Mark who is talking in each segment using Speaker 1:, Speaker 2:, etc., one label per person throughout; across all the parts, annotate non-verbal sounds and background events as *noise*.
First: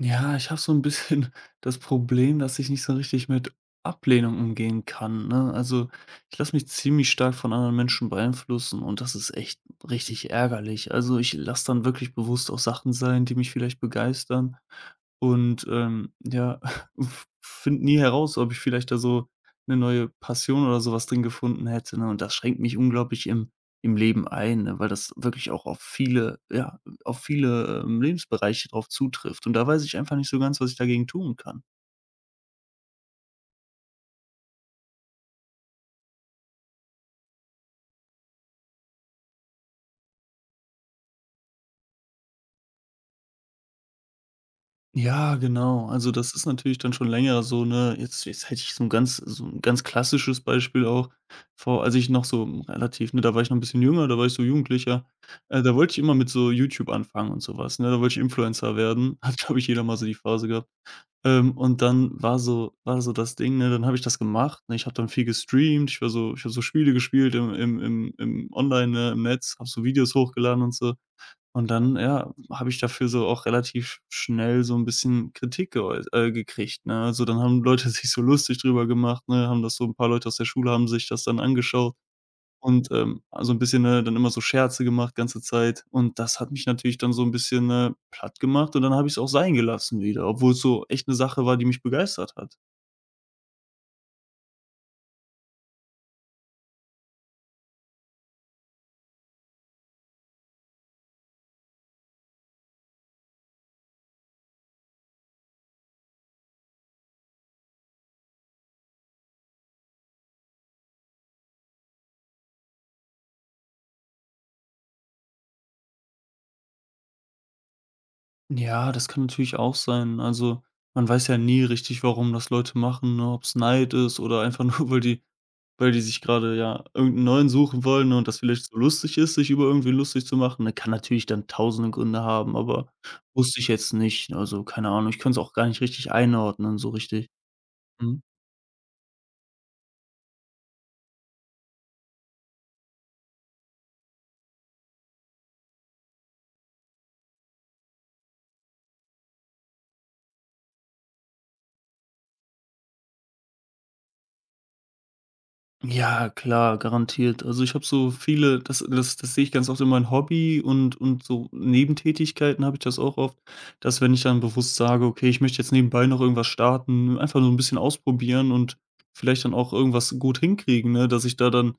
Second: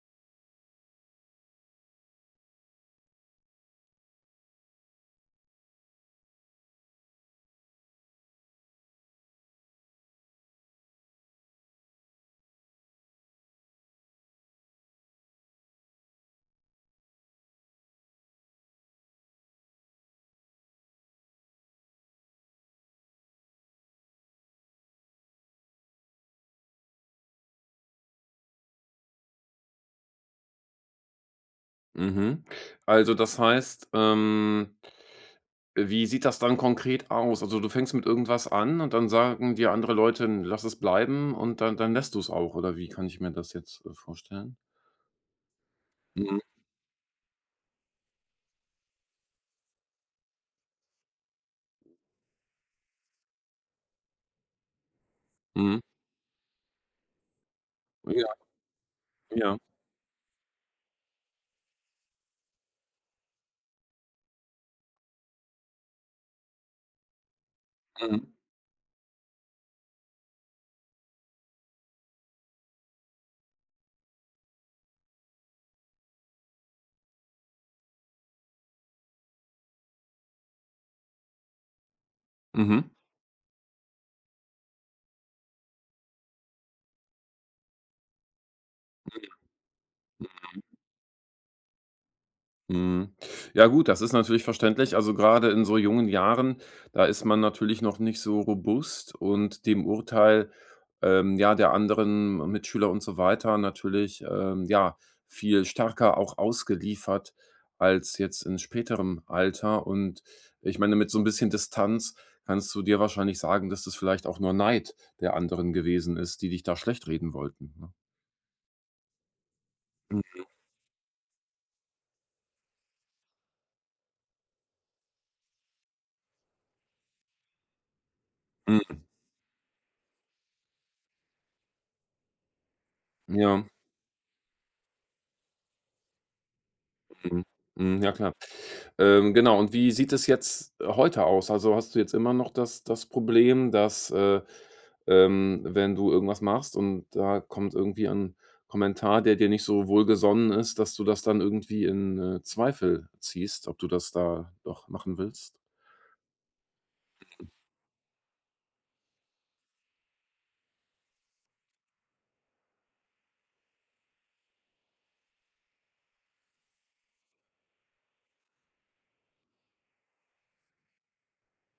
Speaker 1: Ja, ich habe so ein bisschen *laughs* das Problem, dass ich nicht so richtig mit Ablehnung umgehen kann, ne? Also, ich lasse mich ziemlich stark von anderen Menschen beeinflussen und das ist echt richtig ärgerlich. Also, ich lasse dann wirklich bewusst auch Sachen sein, die mich vielleicht begeistern und, ja, *laughs* finde nie heraus, ob ich vielleicht da so eine neue Passion oder sowas drin gefunden hätte, ne? Und das schränkt mich unglaublich im Leben ein, ne, weil das wirklich auch auf viele, ja auf viele, Lebensbereiche drauf zutrifft. Und da weiß ich einfach nicht so ganz, was ich dagegen tun kann.
Speaker 2: Mhm. Also, das heißt, wie sieht das dann konkret aus? Also, du fängst mit irgendwas an und dann sagen dir andere Leute: „N lass es bleiben", und dann lässt du es auch, oder wie kann ich mir das jetzt, vorstellen?
Speaker 1: Ja, genau. Also, das
Speaker 2: Mhm,
Speaker 1: ist natürlich dann schon länger so, ne, jetzt hätte ich so ein ganz klassisches Beispiel auch vor, als ich noch so relativ, ne, da war ich noch ein bisschen jünger, da war ich so Jugendlicher, da
Speaker 2: mhm.
Speaker 1: wollte ich immer mit so YouTube anfangen und sowas, ne? Da wollte ich
Speaker 2: Ja,
Speaker 1: Influencer werden. *laughs* Hat,
Speaker 2: ja.
Speaker 1: glaube ich, jeder mal so die Phase gehabt. Und dann war so, war so das Ding, ne, dann habe ich das gemacht, ne? Ich habe dann viel gestreamt, ich war so, ich habe so Spiele gespielt im im im
Speaker 2: Mhm,
Speaker 1: im online, ne, im Netz, habe so Videos hochgeladen und so. Und dann, ja, habe ich dafür so auch relativ schnell so ein bisschen Kritik geäu gekriegt, ne? Also, dann haben Leute *laughs* sich so lustig drüber gemacht, ne? Haben das, so ein paar Leute aus der Schule haben sich das dann angeschaut.
Speaker 2: mhm,
Speaker 1: Und, also ein bisschen, ne, dann immer so Scherze gemacht ganze Zeit. Und das hat mich natürlich dann so ein bisschen, ne, platt gemacht und dann habe ich es auch sein gelassen wieder, obwohl's so echt eine Sache war, die mich begeistert hat.
Speaker 2: mhm. Ja gut, das ist natürlich verständlich. Also, gerade in so jungen Jahren, da ist man natürlich noch nicht so robust und dem Urteil ja, der anderen Mitschüler und so weiter natürlich, ja, viel stärker auch ausgeliefert als jetzt in späterem Alter. Und ich meine, mit so ein bisschen Distanz kannst du dir wahrscheinlich sagen, dass das vielleicht auch nur Neid der anderen gewesen ist, die dich da schlecht reden wollten, ne?
Speaker 1: Ja, das kann natürlich auch sein.
Speaker 2: Mhm,
Speaker 1: Also, man weiß ja nie richtig, warum das Leute machen, ne, ob es Neid ist oder einfach nur, *laughs* weil die sich gerade, ja, irgendeinen neuen suchen wollen und das vielleicht so
Speaker 2: mhm.
Speaker 1: lustig ist, sich über irgendwie lustig zu machen, ne? Kann natürlich dann tausende Gründe haben, aber wusste
Speaker 2: Ja.
Speaker 1: ich jetzt nicht. Also, keine Ahnung, ich kann es auch gar nicht richtig einordnen so richtig.
Speaker 2: Mhm. Mhm, ja
Speaker 1: Mhm.
Speaker 2: klar. Genau, und wie sieht es jetzt heute aus? Also, hast du jetzt immer noch das Problem, dass, wenn du irgendwas machst und da kommt irgendwie ein Kommentar, der dir nicht so wohlgesonnen ist, dass du das dann irgendwie in, Zweifel ziehst, ob du das da doch machen willst?
Speaker 1: Ja, klar, garantiert. Also, ich habe so viele, das sehe ich ganz oft in meinem Hobby und so Nebentätigkeiten habe ich das auch oft, dass, wenn ich dann bewusst sage: „Okay, ich möchte jetzt nebenbei noch irgendwas starten“, einfach so ein bisschen ausprobieren und vielleicht dann auch irgendwas gut hinkriegen, ne, dass ich da dann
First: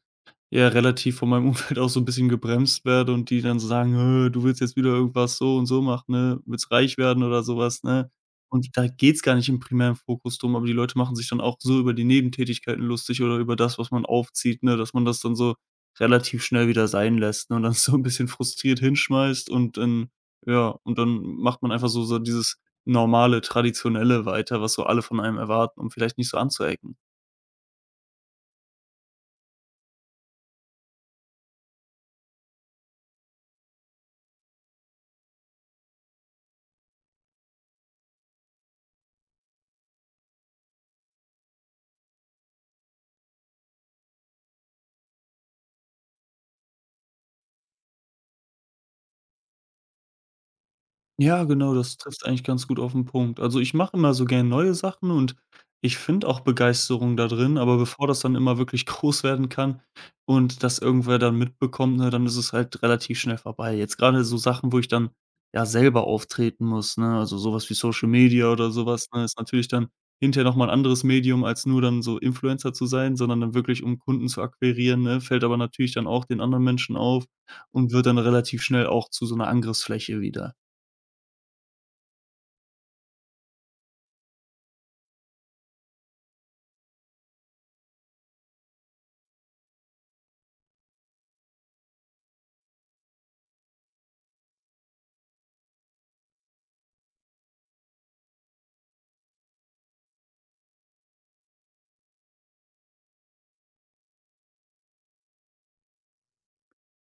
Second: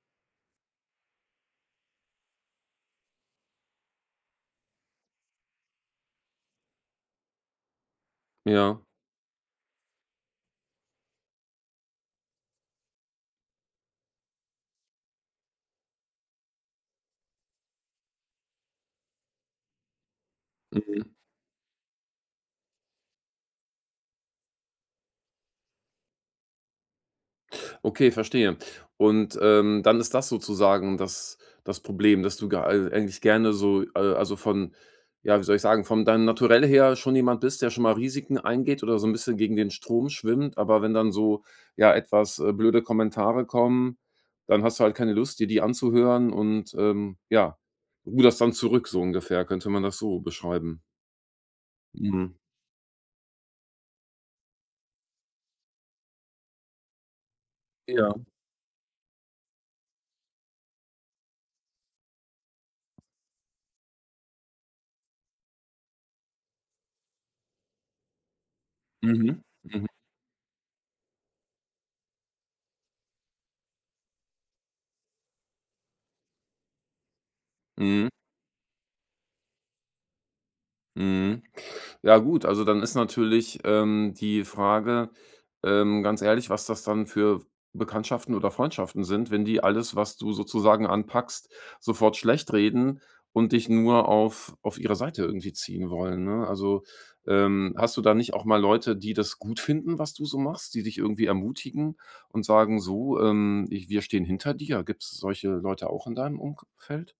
Speaker 1: ja relativ von meinem *laughs* Umfeld auch so ein bisschen gebremst werde und die dann so sagen: du willst jetzt wieder irgendwas so und so machen, ne? Willst reich werden oder sowas, ne?“ Und
Speaker 2: Ja.
Speaker 1: da geht's gar nicht im primären Fokus drum, aber die Leute machen sich dann auch so über die Nebentätigkeiten lustig oder über das, was man aufzieht, ne, dass man das dann so relativ schnell wieder sein lässt, ne, und dann *laughs* so 'n bisschen frustriert hinschmeißt und dann, ja, und dann macht man einfach so, so dieses normale, traditionelle weiter, was so alle von einem erwarten, um vielleicht nicht so anzuecken.
Speaker 2: Okay, verstehe. Und, dann ist das sozusagen das Problem, dass du ge ei eigentlich gerne so, also von ja, wie soll ich sagen, von deinem Naturell her schon jemand bist, der schon mal Risiken eingeht oder so ein bisschen gegen den Strom schwimmt, aber wenn dann so, ja, etwas, blöde Kommentare kommen, dann hast du halt keine Lust, dir die anzuhören und, ja, ruderst dann zurück so ungefähr, könnte man das so beschreiben?
Speaker 1: Ja, genau, das trifft
Speaker 2: Mhm.
Speaker 1: eigentlich ganz gut auf den Punkt. Also, ich mache immer so gern neue Sachen und ich finde auch Begeisterung da drin, aber bevor
Speaker 2: Ja.
Speaker 1: das dann immer wirklich *laughs* groß werden kann und das irgendwer dann mitbekommt, ne, dann ist es halt relativ schnell vorbei. Jetzt gerade so Sachen, wo ich dann, ja, selber auftreten muss, ne, also, sowas wie Social Media oder sowas, ne, ist
Speaker 2: Mhm.
Speaker 1: natürlich
Speaker 2: Mhm.
Speaker 1: dann hinterher noch mal 'n anderes Medium, als nur dann so Influencer zu sein, sondern dann wirklich, um Kunden zu akquirieren, ne? Fällt aber natürlich dann auch den anderen Menschen auf und wird
Speaker 2: Mhm.
Speaker 1: dann relativ schnell auch zu so einer Angriffsfläche wieder.
Speaker 2: Mhm. Ja gut, also dann ist natürlich, die Frage, ganz ehrlich, was das dann für Bekanntschaften oder Freundschaften sind, wenn die alles, was du sozusagen anpackst, sofort schlechtreden und dich nur auf ihre Seite irgendwie ziehen wollen, ne? Also, hast du da nicht auch mal Leute, die das gut finden, was du so machst, die dich irgendwie ermutigen und sagen: „So, ich wir stehen hinter dir." Gibt es solche Leute auch in deinem Umfeld?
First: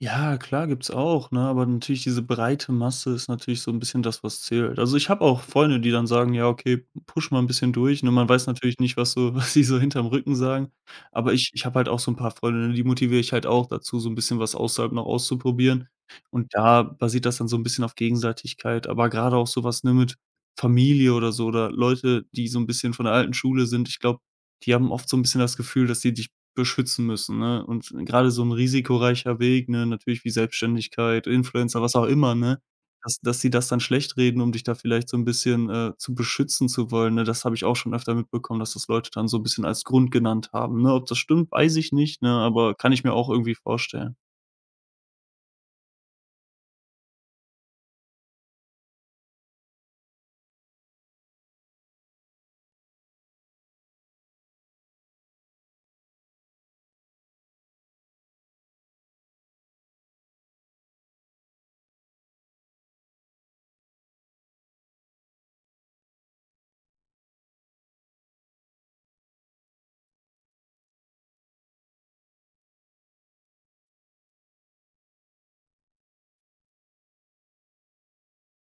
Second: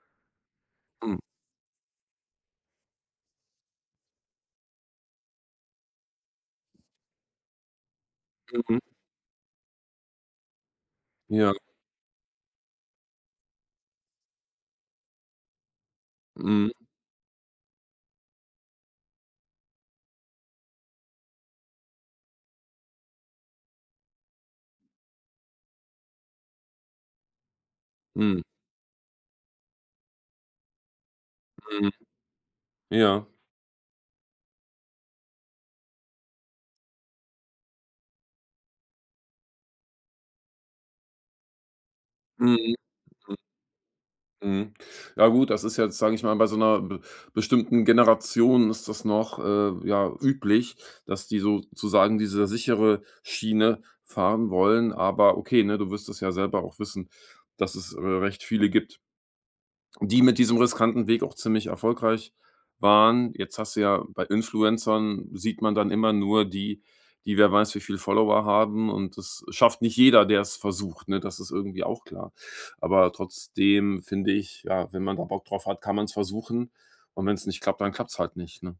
Speaker 1: Ja, klar gibt's
Speaker 2: Mhm,
Speaker 1: auch, ne? Aber natürlich diese breite Masse ist natürlich so ein bisschen das, was zählt. Also, ich habe auch Freunde, die dann sagen: „Ja, okay, push mal ein bisschen durch“, ne? Man weiß
Speaker 2: mhm.
Speaker 1: natürlich nicht, was so *laughs* was sie so hinterm Rücken sagen. Aber ich
Speaker 2: Ja.
Speaker 1: ich habe halt auch so ein paar Freunde, ne, die motiviere ich halt auch dazu, so ein bisschen was außerhalb noch auszuprobieren. Und
Speaker 2: Mhm.
Speaker 1: da basiert das dann so ein bisschen auf Gegenseitigkeit. Aber gerade auch sowas, ne, mit Familie oder so oder Leute, die so ein bisschen von der alten Schule sind, ich glaube, die haben oft so ein bisschen das Gefühl, dass die dich beschützen müssen, ne? Und gerade
Speaker 2: Mhm.
Speaker 1: so 'n risikoreicher Weg, ne, natürlich wie Selbstständigkeit, Influencer,
Speaker 2: Mhm.
Speaker 1: was auch immer, ne? Dass
Speaker 2: Ja.
Speaker 1: dass sie das dann schlechtreden, um dich da vielleicht so 'n bisschen, zu beschützen zu wollen, ne? Das habe ich auch schon öfter mitbekommen, dass das Leute dann so 'n bisschen als Grund genannt haben, ne? Ob das stimmt, weiß ich nicht, ne,
Speaker 2: Mhm.
Speaker 1: aber kann ich mir auch irgendwie vorstellen.
Speaker 2: Mhm. Ja gut, das ist jetzt, sage ich mal, bei so einer be bestimmten Generation ist das noch, ja, üblich, dass die sozusagen diese sichere Schiene fahren wollen. Aber okay, ne, du wirst es ja selber auch wissen, dass es, recht viele gibt, die mit diesem riskanten Weg auch ziemlich erfolgreich waren. Jetzt hast du ja bei Influencern sieht man dann immer nur die, die wer weiß wie viel Follower haben, und das schafft nicht jeder, der es versucht, ne? Das ist irgendwie auch klar. Aber trotzdem finde ich, ja, wenn man da Bock drauf hat, kann man es versuchen, und wenn es nicht klappt, dann klappt es halt nicht, ne?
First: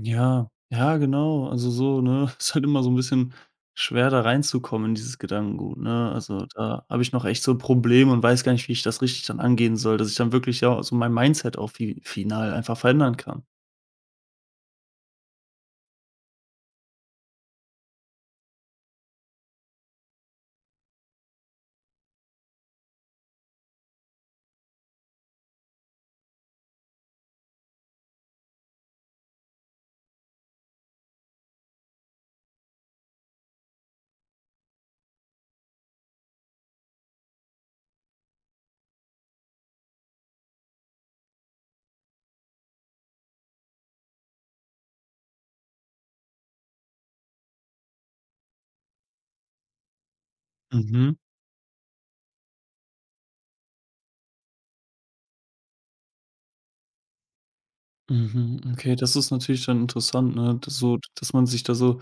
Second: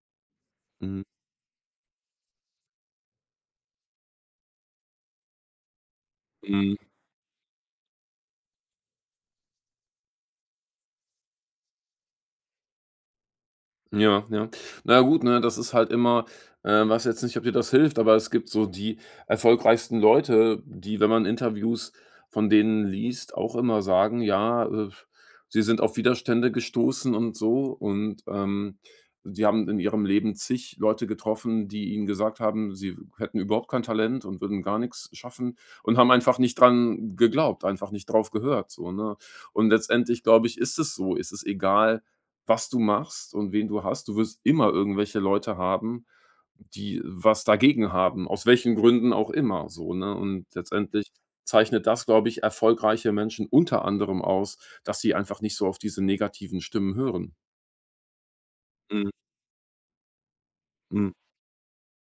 Speaker 1: Ja, ja,
Speaker 2: Mhm.
Speaker 1: genau. Also so, ne? *laughs* Ist halt immer so ein bisschen schwer, da reinzukommen in dieses Gedankengut, ne? Also,
Speaker 2: Mhm.
Speaker 1: da habe ich noch echt so Probleme und weiß gar nicht, wie ich das richtig dann angehen soll, dass ich dann wirklich, ja, so mein Mindset auch fi final einfach verändern kann.
Speaker 2: Ja, ja. Na ja, gut, ne, das ist halt immer weiß jetzt nicht, ob dir das hilft, aber es gibt so die erfolgreichsten Leute, die, wenn man Interviews von denen liest, auch immer sagen: „Ja, sie sind auf Widerstände gestoßen und so und, die haben in ihrem Leben zig Leute getroffen, die ihnen gesagt haben, sie hätten überhaupt kein Talent und würden gar nichts schaffen, und haben einfach nicht dran geglaubt, einfach nicht drauf gehört", so, ne? Und letztendlich, glaube ich, ist es so. Ist Es egal, was du machst und wen du hast. Du wirst immer irgendwelche Leute haben, die was dagegen haben, aus welchen Gründen auch immer so, ne? Und letztendlich
Speaker 1: Mhm.
Speaker 2: zeichnet das, glaube ich, erfolgreiche Menschen unter anderem aus, dass sie einfach nicht so auf diese negativen Stimmen hören.
Speaker 1: Mhm, okay,
Speaker 2: Mhm,
Speaker 1: das ist natürlich dann interessant, ne? Das, so
Speaker 2: mhm,
Speaker 1: dass man sich da so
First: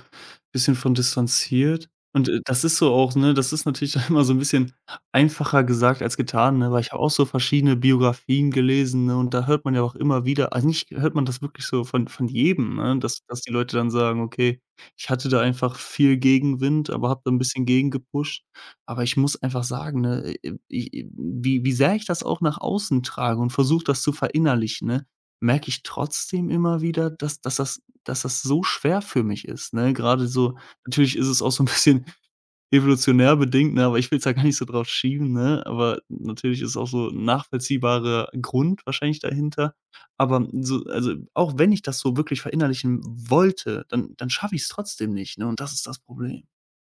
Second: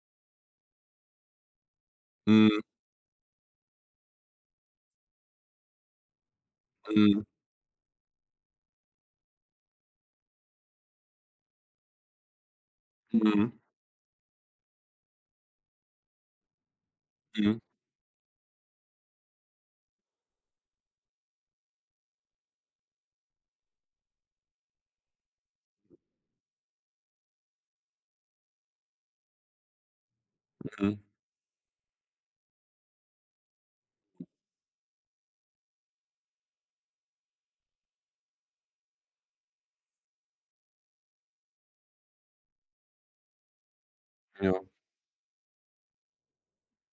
Speaker 1: bisschen von distanziert. Und,
Speaker 2: mhm,
Speaker 1: das ist so auch, ne, das ist natürlich *laughs* dann immer so ein bisschen einfacher gesagt als getan, ne, weil ich habe auch
Speaker 2: mhm,
Speaker 1: so verschiedene Biografien gelesen, ne, und da hört man ja auch immer wieder, eigentlich hört man das wirklich so von jedem, ne, dass
Speaker 2: mhm,
Speaker 1: die Leute dann sagen: „Okay, ich hatte da einfach viel Gegenwind, aber habe da ein
Speaker 2: mhm,
Speaker 1: bisschen gegengepusht.“ Aber ich muss einfach sagen, ne, i wie sehr ich das auch nach außen trage und versuche, das zu verinnerlichen, ne? Merke ich trotzdem immer wieder, dass das so schwer für mich ist, ne? Gerade so,
Speaker 2: mhm,
Speaker 1: natürlich ist es auch so ein bisschen *laughs* evolutionär bedingt, ne, aber ich will's da gar nicht so drauf schieben, ne? Aber natürlich ist auch so 'n nachvollziehbarer Grund wahrscheinlich dahinter. Aber so, also, auch wenn ich das so wirklich verinnerlichen wollte, dann schaffe
Speaker 2: ja.
Speaker 1: ich es trotzdem nicht, ne? Und das ist das Problem.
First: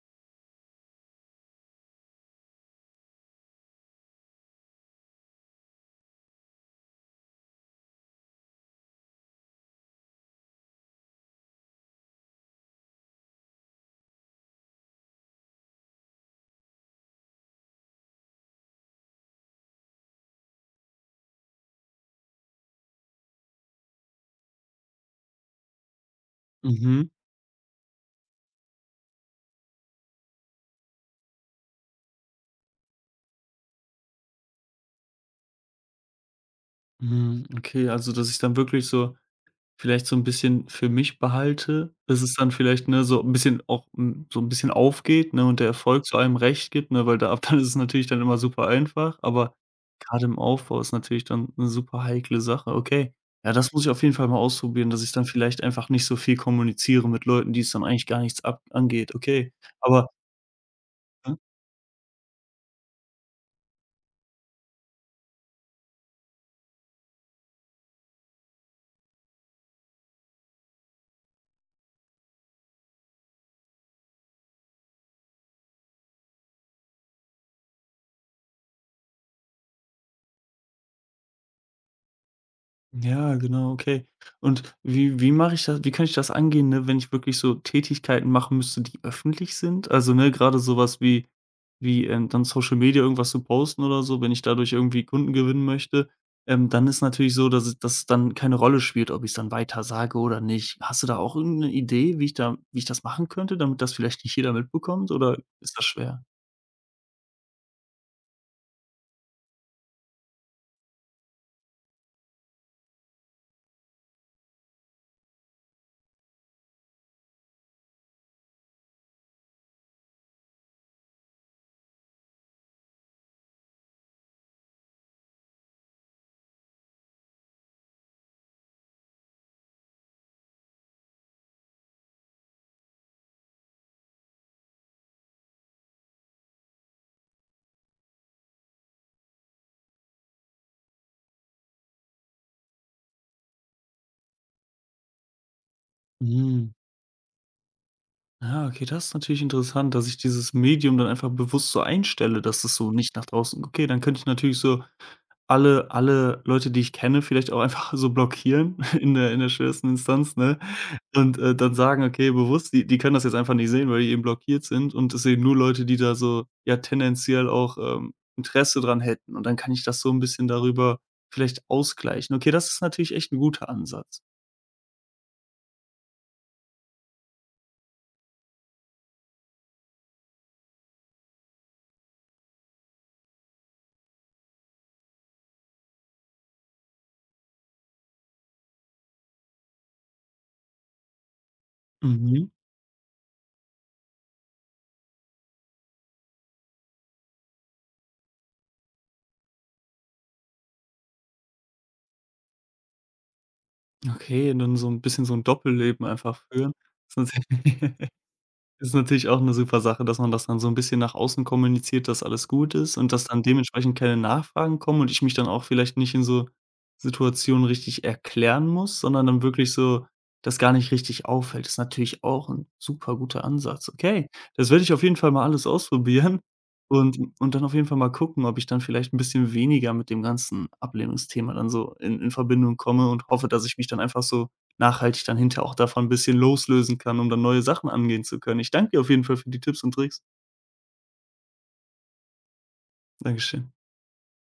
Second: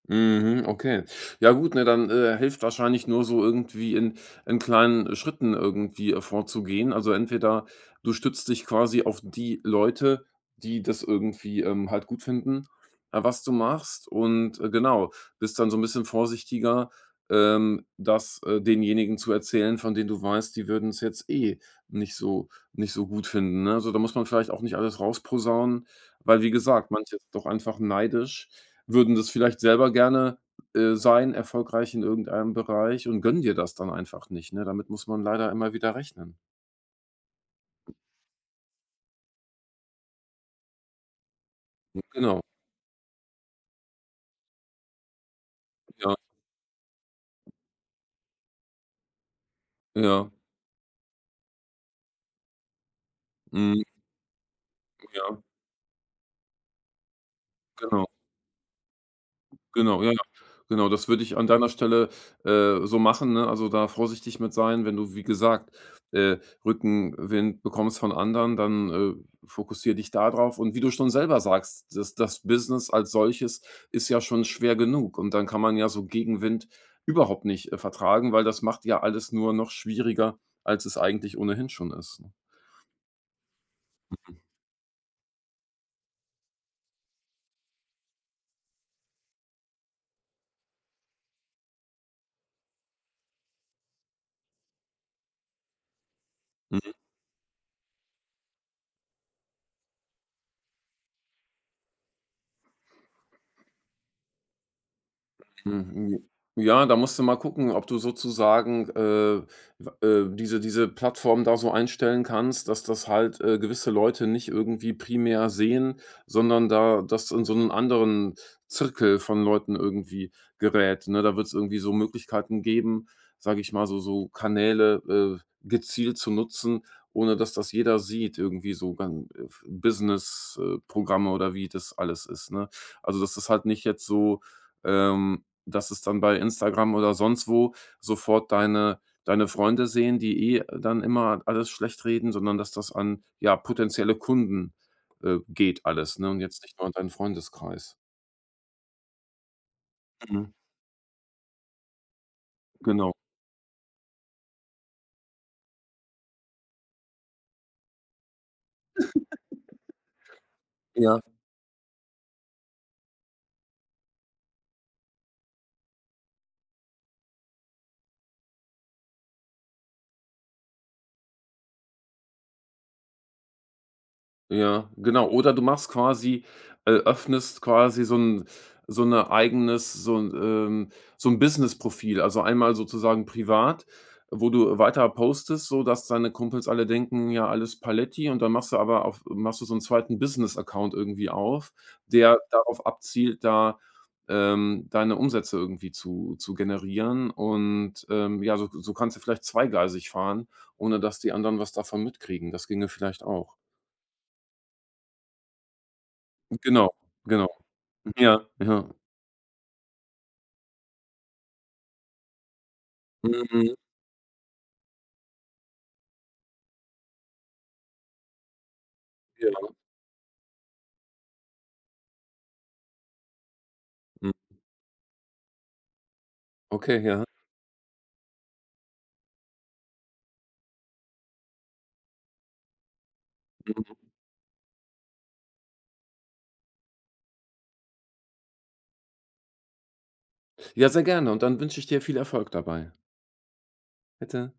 Speaker 2: Mhm, okay. Ja gut, ne, dann, hilft wahrscheinlich nur so irgendwie in kleinen Schritten irgendwie, vorzugehen. Also entweder du stützt dich quasi auf die Leute, die das irgendwie, halt gut finden, was du machst und, genau, bist dann so ein bisschen vorsichtiger, das, denjenigen zu erzählen, von denen du weißt, die würden es jetzt eh nicht so nicht so gut finden, ne? Also, da muss man vielleicht auch nicht alles rausposaunen, weil wie gesagt,
Speaker 1: Mhm,
Speaker 2: manche sind doch einfach neidisch, würden das vielleicht selber gerne, sein, erfolgreich in irgendeinem Bereich, und gönnen dir das dann einfach nicht, ne? Damit muss man leider immer wieder rechnen.
Speaker 1: mhm, okay, also, dass ich dann wirklich so vielleicht so 'n bisschen für mich behalte, dass es
Speaker 2: Genau,
Speaker 1: dann vielleicht, ne, so 'n bisschen auch, hm, so 'n bisschen aufgeht, ne, und der Erfolg
Speaker 2: ja,
Speaker 1: zu allem recht gibt, ne, weil da, ab dann ist es natürlich dann immer super einfach, aber grade
Speaker 2: ja,
Speaker 1: im Aufbau ist natürlich dann 'ne super heikle Sache. Okay, ja, das muss
Speaker 2: mhm,
Speaker 1: ich auf jeden Fall mal ausprobieren, dass ich dann
Speaker 2: ja,
Speaker 1: vielleicht einfach nicht so viel kommuniziere mit Leuten, die es dann eigentlich
Speaker 2: genau,
Speaker 1: gar nichts ab angeht. Okay,
Speaker 2: genau,
Speaker 1: aber,
Speaker 2: ja. Genau, das würde
Speaker 1: ne,
Speaker 2: ich an deiner Stelle, so machen, ne? Also, da vorsichtig mit sein, wenn du, wie gesagt, äh, Rückenwind bekommst von anderen, dann, fokussiere dich da drauf. Und wie du schon selber sagst, das Business als solches ist ja schon schwer genug. Und dann kann man ja so Gegenwind überhaupt nicht, vertragen, weil das macht ja alles nur noch schwieriger, als es eigentlich ohnehin schon ist, ne?
Speaker 1: ja, genau, okay. Und wie mache ich das, wie kann ich das angehen, ne, wenn ich wirklich so Tätigkeiten machen müsste, die öffentlich sind? Also, ne, gerade sowas wie dann Social Media irgendwas zu posten oder so, wenn ich dadurch irgendwie Kunden gewinnen möchte, dann ist natürlich so, dass es dann keine Rolle spielt, ob ich's dann weiter sage oder nicht. Hast du da auch irgend 'ne Idee, wie ich das machen könnte, damit das vielleicht nicht jeder mitbekommt, oder ist das schwer?
Speaker 2: Mhm. Ja, da musst du mal gucken, ob du sozusagen, w diese Plattform da so einstellen kannst, dass das halt, gewisse Leute nicht irgendwie primär sehen, sondern da das in so einen anderen Zirkel von Leuten irgendwie gerät, ne? Da wird es irgendwie so Möglichkeiten geben, sage ich mal, so so Kanäle, gezielt zu nutzen, ohne dass das jeder sieht, irgendwie so gan Business, Programme oder wie das alles ist, ne? Also, dass das halt nicht jetzt so, ähm dass es dann bei Instagram oder sonst wo sofort deine Freunde sehen, die eh dann immer alles schlecht reden, sondern dass das an, ja, potenzielle Kunden, geht alles, ne, und jetzt
Speaker 1: Mhm.
Speaker 2: nicht nur an deinen Freundeskreis.
Speaker 1: Ah, okay, das ist natürlich interessant, dass ich
Speaker 2: Mhm,
Speaker 1: dieses Medium dann einfach bewusst so einstelle, dass das so
Speaker 2: genau.
Speaker 1: nicht nach draußen, okay, dann könnte ich natürlich so alle Leute, die ich kenne, vielleicht auch einfach so blockieren *laughs* in der schwersten Instanz, ne?
Speaker 2: Ja.
Speaker 1: Und, dann sagen: „Okay, bewusst, die können das jetzt einfach nicht sehen, weil die eben blockiert sind und es sehen nur Leute, die da so, ja, tendenziell auch, Interesse dran hätten.“ Und dann kann ich das so ein bisschen darüber vielleicht ausgleichen. Okay, das ist natürlich echt ein guter Ansatz.
Speaker 2: Ja, genau. Oder du machst quasi öffnest quasi so ein so 'ne eigenes so 'n Business-Profil. Also, einmal sozusagen privat, wo du weiter postest, sodass deine Kumpels alle denken: „Ja, alles Paletti", und dann machst du aber auf machst du so 'n zweiten Business-Account irgendwie auf, der
Speaker 1: Mhm.
Speaker 2: darauf abzielt, da, deine Umsätze irgendwie zu generieren und, ja, so so kannst du vielleicht zweigleisig fahren, ohne dass die anderen was davon mitkriegen. Das ginge vielleicht auch.
Speaker 1: Okay, und dann so 'n bisschen so 'n Doppelleben einfach führen.
Speaker 2: Genau,
Speaker 1: Ist natür
Speaker 2: genau.
Speaker 1: *laughs*
Speaker 2: Ja, ja.
Speaker 1: ist natürlich auch 'ne super Sache, dass man das dann so 'n bisschen nach außen kommuniziert, dass alles gut ist und dass dann
Speaker 2: Mhm,
Speaker 1: dementsprechend keine Nachfragen kommen und ich mich dann auch vielleicht nicht in so Situationen richtig erklären muss, sondern dann wirklich
Speaker 2: ja.
Speaker 1: so, das gar nicht richtig auffällt. Ist natürlich auch 'n super guter Ansatz. Okay,
Speaker 2: Mhm.
Speaker 1: das werde ich auf jeden Fall mal alles ausprobieren
Speaker 2: Okay, ja.
Speaker 1: und dann auf jeden Fall mal gucken, ob ich dann vielleicht 'n bisschen weniger mit dem ganzen Ablehnungsthema dann so in Verbindung komme und hoffe, dass ich mich
Speaker 2: Mhm.
Speaker 1: dann einfach so nachhaltig dann hinterher auch davon ein bisschen loslösen kann, um dann neue Sachen angehen zu können. Ich danke dir auf jeden Fall für die Tipps und Tricks.
Speaker 2: Ja, sehr gerne, und dann wünsche ich dir viel Erfolg dabei.
Speaker 1: Dankeschön.
Speaker 2: Bitte.